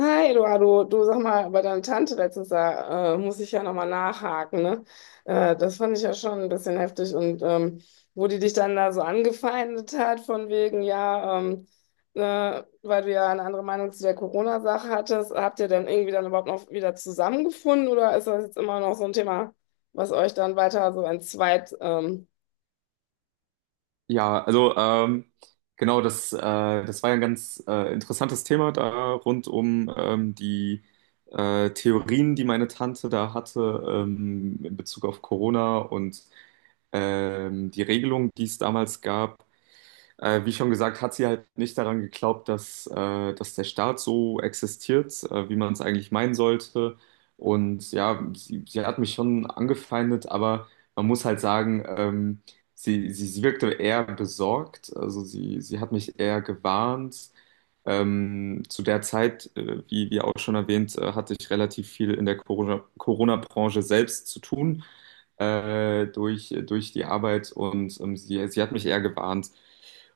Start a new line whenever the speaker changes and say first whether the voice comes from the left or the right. left: Hi, Eduardo, du sag mal, bei deiner Tante letztens, da muss ich ja nochmal nachhaken, ne? Das fand ich ja schon ein bisschen heftig, und wo die dich dann da so angefeindet hat, von wegen, ja, weil du ja eine andere Meinung zu der Corona-Sache hattest, habt ihr dann irgendwie dann überhaupt noch wieder zusammengefunden, oder ist das jetzt immer noch so ein Thema, was euch dann weiter so entzweit?
right: Ja, also genau, das war ja ein ganz interessantes Thema da rund um die Theorien, die meine Tante da hatte, in Bezug auf Corona und die Regelung, die es damals gab. Wie schon gesagt, hat sie halt nicht daran geglaubt, dass der Staat so existiert, wie man es eigentlich meinen sollte. Und ja, sie hat mich schon angefeindet, aber man muss halt sagen, sie wirkte eher besorgt. Also sie hat mich eher gewarnt. Zu der Zeit, wie auch schon erwähnt, hatte ich relativ viel in der Corona-Branche selbst zu tun, durch die Arbeit, und sie hat mich eher gewarnt.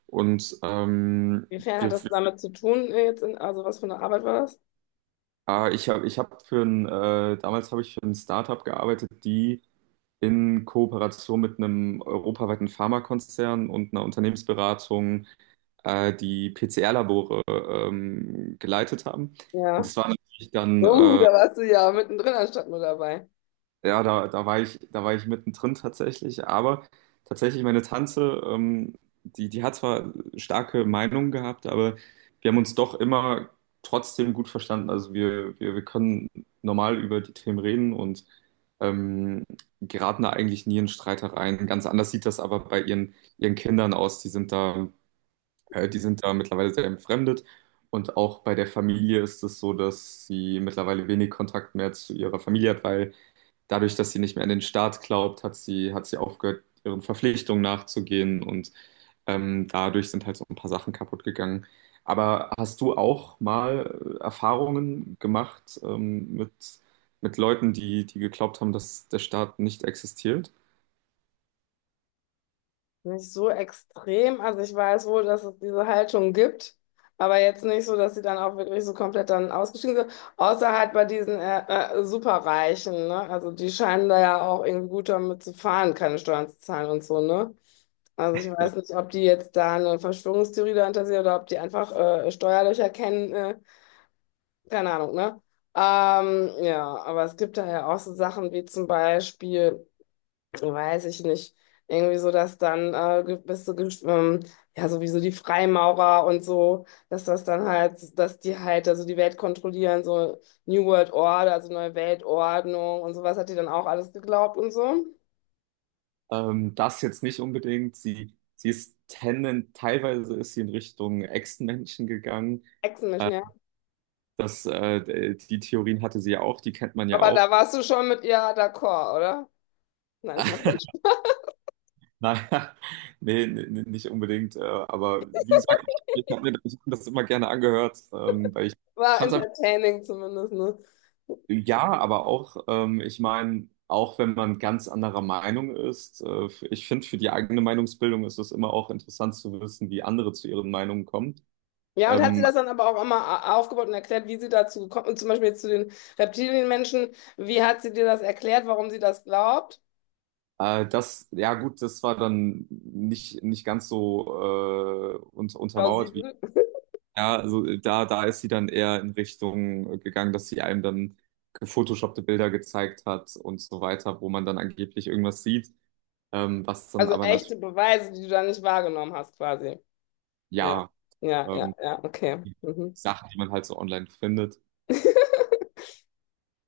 right: Und
left: Inwiefern hat
right: wir,
left: das damit zu tun jetzt? Also was für eine Arbeit war das?
right: ah, ich habe ich hab für damals habe ich für ein Startup gearbeitet, die in Kooperation mit einem europaweiten Pharmakonzern und einer Unternehmensberatung die PCR-Labore geleitet haben. Und
left: Ja.
right: das war natürlich dann
left: Oh, da warst du ja mittendrin anstatt nur dabei.
right: ja, da war ich mittendrin tatsächlich, aber tatsächlich meine Tante, die hat zwar starke Meinungen gehabt, aber wir haben uns doch immer trotzdem gut verstanden. Also wir können normal über die Themen reden und ähm, geraten da eigentlich nie in Streitereien. Ganz anders sieht das aber bei ihren Kindern aus. Die sind da mittlerweile sehr entfremdet. Und auch bei der Familie ist es so, dass sie mittlerweile wenig Kontakt mehr zu ihrer Familie hat, weil dadurch, dass sie nicht mehr an den Staat glaubt, hat sie aufgehört, ihren Verpflichtungen nachzugehen, und dadurch sind halt so ein paar Sachen kaputt gegangen. Aber hast du auch mal Erfahrungen gemacht mit Leuten, die geglaubt haben, dass der Staat nicht existiert?
left: Nicht so extrem. Also ich weiß wohl, dass es diese Haltung gibt, aber jetzt nicht so, dass sie dann auch wirklich so komplett dann ausgestiegen sind. Außer halt bei diesen Superreichen, ne? Also die scheinen da ja auch irgendwie gut damit zu fahren, keine Steuern zu zahlen und so, ne? Also ich weiß nicht, ob die jetzt da eine Verschwörungstheorie dahinter sehen oder ob die einfach Steuerlöcher kennen, keine Ahnung, ne? Ja, aber es gibt da ja auch so Sachen wie zum Beispiel, weiß ich nicht, irgendwie so, dass dann gewisse, ja, sowieso die Freimaurer und so, dass das dann halt, dass die halt also die Welt kontrollieren, so New World Order, also neue Weltordnung und sowas hat die dann auch alles geglaubt und so.
right: Das jetzt nicht unbedingt. Sie ist teilweise ist sie in Richtung Echsenmenschen gegangen.
left: Echsenmenschen, ja.
right: Das, die Theorien hatte sie ja auch, die kennt man ja
left: Aber da
right: auch.
left: warst du schon mit ihr d'accord, oder? Nein, ich mach nicht.
right: Naja, nee, nee, nee, nicht unbedingt. Aber wie gesagt, ich habe mir das immer gerne angehört, weil ich
left: War
right: fand es einfach,
left: entertaining zumindest, ne?
right: ja, aber auch, ich meine, auch wenn man ganz anderer Meinung ist, ich finde, für die eigene Meinungsbildung ist es immer auch interessant zu wissen, wie andere zu ihren Meinungen kommen.
left: Ja, und hat sie
right: Ähm,
left: das dann aber auch immer aufgebaut und erklärt, wie sie dazu gekommen ist, zum Beispiel jetzt zu den Reptilienmenschen, wie hat sie dir das erklärt, warum sie das glaubt?
right: das, ja gut, das war dann nicht ganz so un untermauert, wie
left: Plausibel.
right: ja, also da ist sie dann eher in Richtung gegangen, dass sie einem dann gefotoshoppte Bilder gezeigt hat und so weiter, wo man dann angeblich irgendwas sieht, was dann
left: Also
right: aber natürlich,
left: echte Beweise, die du da nicht wahrgenommen hast, quasi. Ja,
right: ja,
left: ja, ja,
right: ähm,
left: ja, okay.
right: die
left: Mhm.
right: Sachen, die man halt so online findet.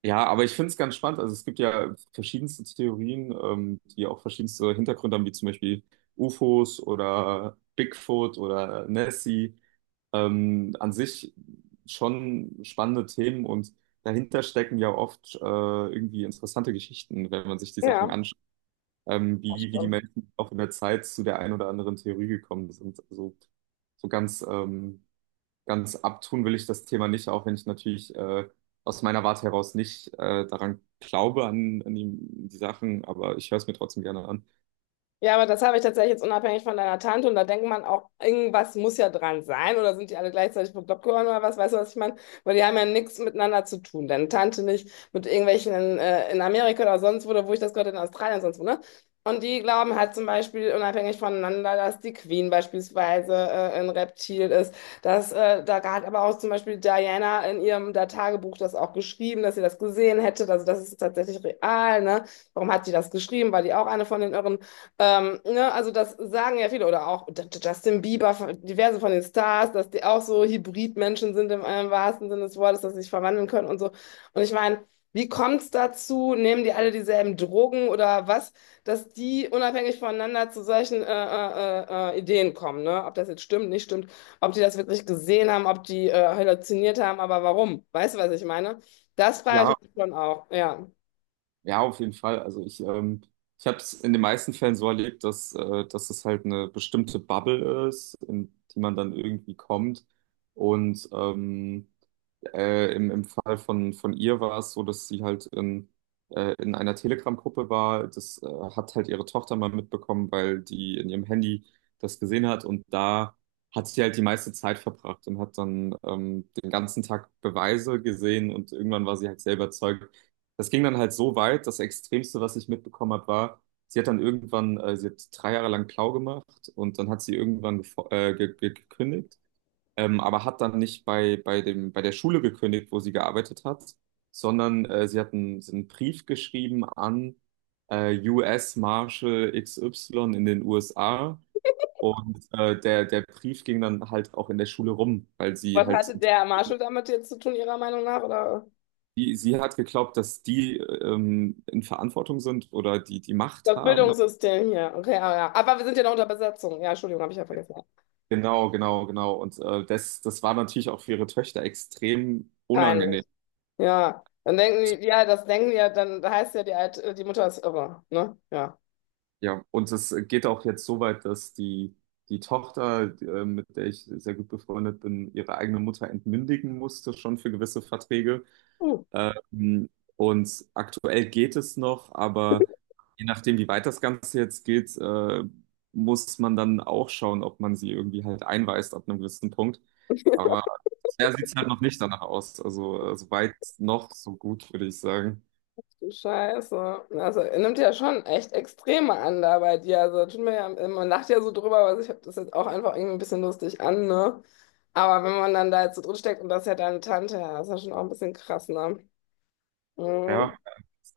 right: Ja, aber ich finde es ganz spannend. Also es gibt ja verschiedenste Theorien, die auch verschiedenste Hintergründe haben, wie zum Beispiel UFOs oder Bigfoot oder Nessie. An sich schon spannende Themen, und dahinter stecken ja oft irgendwie interessante Geschichten, wenn man sich die Sachen
left: Ja,
right: anschaut,
left: das
right: wie die
left: stimmt.
right: Menschen auch in der Zeit zu der einen oder anderen Theorie gekommen sind. Also so ganz abtun will ich das Thema nicht, auch wenn ich natürlich aus meiner Warte heraus nicht daran glaube, an die Sachen, aber ich höre es mir trotzdem gerne an.
left: Ja, aber das habe ich tatsächlich jetzt unabhängig von deiner Tante, und da denkt man auch, irgendwas muss ja dran sein, oder sind die alle gleichzeitig bekloppt geworden oder was, weißt du, was ich meine? Weil die haben ja nichts miteinander zu tun. Deine Tante nicht mit irgendwelchen in Amerika oder sonst wo, oder wo ich das gehört habe, in Australien sonst wo, ne? Und die glauben halt zum Beispiel unabhängig voneinander, dass die Queen beispielsweise ein Reptil ist. Da hat aber auch zum Beispiel Diana in ihrem da Tagebuch das auch geschrieben, dass sie das gesehen hätte. Also das ist tatsächlich real, ne? Warum hat die das geschrieben? War die auch eine von den irren, ne, also das sagen ja viele, oder auch Justin Bieber, diverse von den Stars, dass die auch so Hybridmenschen sind im, wahrsten Sinne des Wortes, dass sie sich verwandeln können und so. Und ich meine, wie kommt's dazu? Nehmen die alle dieselben Drogen oder was, dass die unabhängig voneinander zu solchen Ideen kommen, ne? Ob das jetzt stimmt, nicht stimmt, ob die das wirklich gesehen haben, ob die halluziniert haben, aber warum? Weißt du, was ich meine? Das frage
right: Ja,
left: ich mich schon auch, ja.
right: ja, auf jeden Fall. Also ich habe es in den meisten Fällen so erlebt, dass es halt eine bestimmte Bubble ist, in die man dann irgendwie kommt. Und im Fall von ihr war es so, dass sie halt in einer Telegram-Gruppe war. Das hat halt ihre Tochter mal mitbekommen, weil die in ihrem Handy das gesehen hat. Und da hat sie halt die meiste Zeit verbracht und hat dann den ganzen Tag Beweise gesehen, und irgendwann war sie halt selber überzeugt. Das ging dann halt so weit, das Extremste, was ich mitbekommen habe, war, sie hat dann irgendwann, sie hat 3 Jahre lang Klau gemacht, und dann hat sie irgendwann gefo- ge ge gekündigt, aber hat dann nicht bei der Schule gekündigt, wo sie gearbeitet hat, sondern sie hat sie hat einen Brief geschrieben an US Marshal XY in den USA, und der Brief ging dann halt auch in der Schule rum, weil sie
left: Was
right: halt,
left: hatte der Marshall damit jetzt zu tun, Ihrer Meinung nach, oder?
right: sie hat geglaubt, dass die in Verantwortung sind oder die die Macht
left: Das
right: haben.
left: Bildungssystem hier. Okay, ah, ja. Aber wir sind ja noch unter Besetzung. Ja, Entschuldigung, habe ich ja vergessen.
right: Genau, genau, genau. Und das war natürlich auch für ihre Töchter extrem unangenehm.
left: Peinlich. Ja. Dann denken die, ja, das denken die ja, dann heißt ja, die, Alt, die Mutter ist irre, ne? Ja.
right: Ja, und es geht auch jetzt so weit, dass die Tochter, mit der ich sehr gut befreundet bin, ihre eigene Mutter entmündigen musste, schon für gewisse Verträge.
left: Hm,
right: Ähm, und aktuell geht es noch, aber je nachdem, wie weit das Ganze jetzt geht, muss man dann auch schauen, ob man sie irgendwie halt einweist ab einem gewissen Punkt. Aber bisher sieht es halt noch nicht danach aus. Also, so weit noch, so gut, würde ich sagen.
left: du Scheiße. Also, er nimmt ja schon echt Extreme an da bei dir. Also, tut mir ja, man lacht ja so drüber, aber ich habe das jetzt auch einfach irgendwie ein bisschen lustig an, ne? Aber wenn man dann da jetzt so drin steckt und das ist ja deine Tante, ja, das ist ja schon auch ein bisschen krass, ne?
right: Ja.
left: Mhm.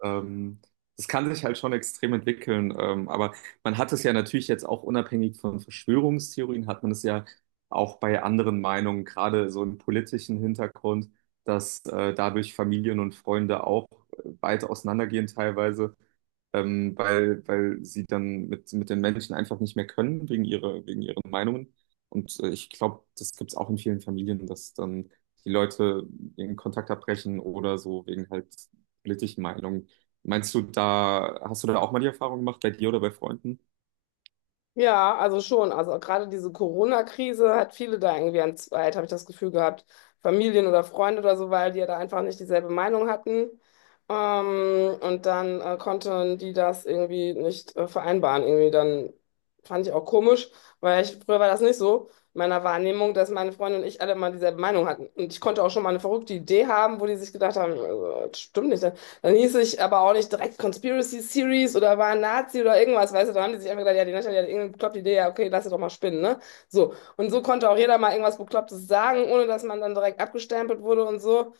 right: Ähm, Das kann sich halt schon extrem entwickeln, aber man hat es ja natürlich jetzt auch unabhängig von Verschwörungstheorien, hat man es ja auch bei anderen Meinungen, gerade so im politischen Hintergrund, dass dadurch Familien und Freunde auch weit auseinandergehen teilweise, weil sie dann mit den Menschen einfach nicht mehr können, wegen wegen ihren Meinungen. Und ich glaube, das gibt es auch in vielen Familien, dass dann die Leute den Kontakt abbrechen oder so wegen halt politischen Meinungen. Meinst du, da hast du da auch mal die Erfahrung gemacht, bei dir oder bei Freunden?
left: Ja, also schon. Also gerade diese Corona-Krise hat viele da irgendwie entzweit, habe ich das Gefühl gehabt. Familien oder Freunde oder so, weil die ja da einfach nicht dieselbe Meinung hatten. Und dann konnten die das irgendwie nicht vereinbaren. Irgendwie dann fand ich auch komisch, weil ich, früher war das nicht so, in meiner Wahrnehmung, dass meine Freunde und ich alle immer dieselbe Meinung hatten. Und ich konnte auch schon mal eine verrückte Idee haben, wo die sich gedacht haben, das stimmt nicht, dann hieß ich aber auch nicht direkt Conspiracy Series oder war ein Nazi oder irgendwas, weißt du, dann haben die sich einfach gedacht, ja, die Natalie hat irgendeine bekloppte Idee, ja, okay, lass sie doch mal spinnen, ne? So. Und so konnte auch jeder mal irgendwas Beklopptes sagen, ohne dass man dann direkt abgestempelt wurde und so.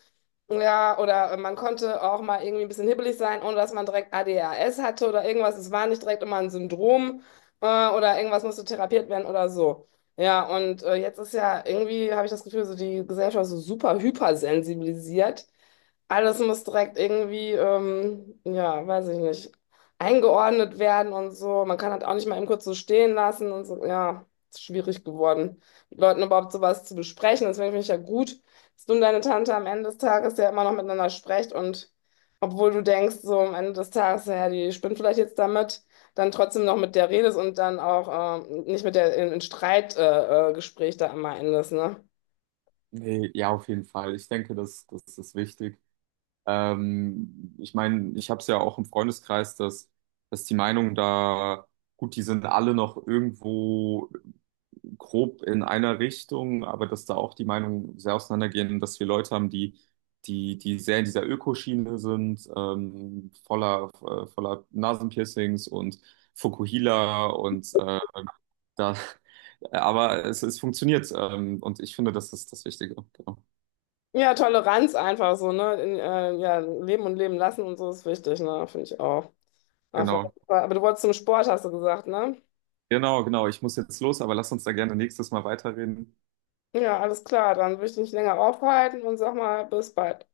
left: Ja, oder man konnte auch mal irgendwie ein bisschen hibbelig sein, ohne dass man direkt ADHS hatte oder irgendwas. Es war nicht direkt immer ein Syndrom, oder irgendwas musste therapiert werden oder so. Ja, und jetzt ist ja irgendwie, habe ich das Gefühl, so die Gesellschaft ist so super hypersensibilisiert. Alles muss direkt irgendwie, ja, weiß ich nicht, eingeordnet werden und so. Man kann halt auch nicht mal eben kurz so stehen lassen und so. Ja, ist schwierig geworden, mit Leuten überhaupt sowas zu besprechen. Deswegen finde ich ja gut, dass du und deine Tante am Ende des Tages ja immer noch miteinander sprecht, und obwohl du denkst, so am Ende des Tages, ja, die spinnt vielleicht jetzt damit, dann trotzdem noch mit der redest und dann auch nicht mit der in Streitgespräch Gespräch da immer endest, ne?
right: Nee, ja, auf jeden Fall. Ich denke, das ist wichtig. Ich meine, ich habe es ja auch im Freundeskreis, dass die Meinungen da, gut, die sind alle noch irgendwo grob in einer Richtung, aber dass da auch die Meinungen sehr auseinandergehen, dass wir Leute haben, die sehr in dieser Ökoschiene sind, voller Nasenpiercings und Fukuhila und da, aber es funktioniert, und ich finde, das ist das Wichtige. Genau.
left: Ja, Toleranz einfach so, ne? Ja, leben und leben lassen und so ist wichtig, ne? Finde ich auch. Einfach,
right: Genau,
left: aber du wolltest zum Sport, hast du gesagt, ne?
right: genau, genau. Ich muss jetzt los, aber lass uns da gerne nächstes Mal weiterreden.
left: Ja, alles klar, dann will ich dich nicht länger aufhalten und sag mal, bis bald.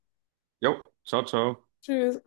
right: Jo, ciao, ciao.
left: Tschüss.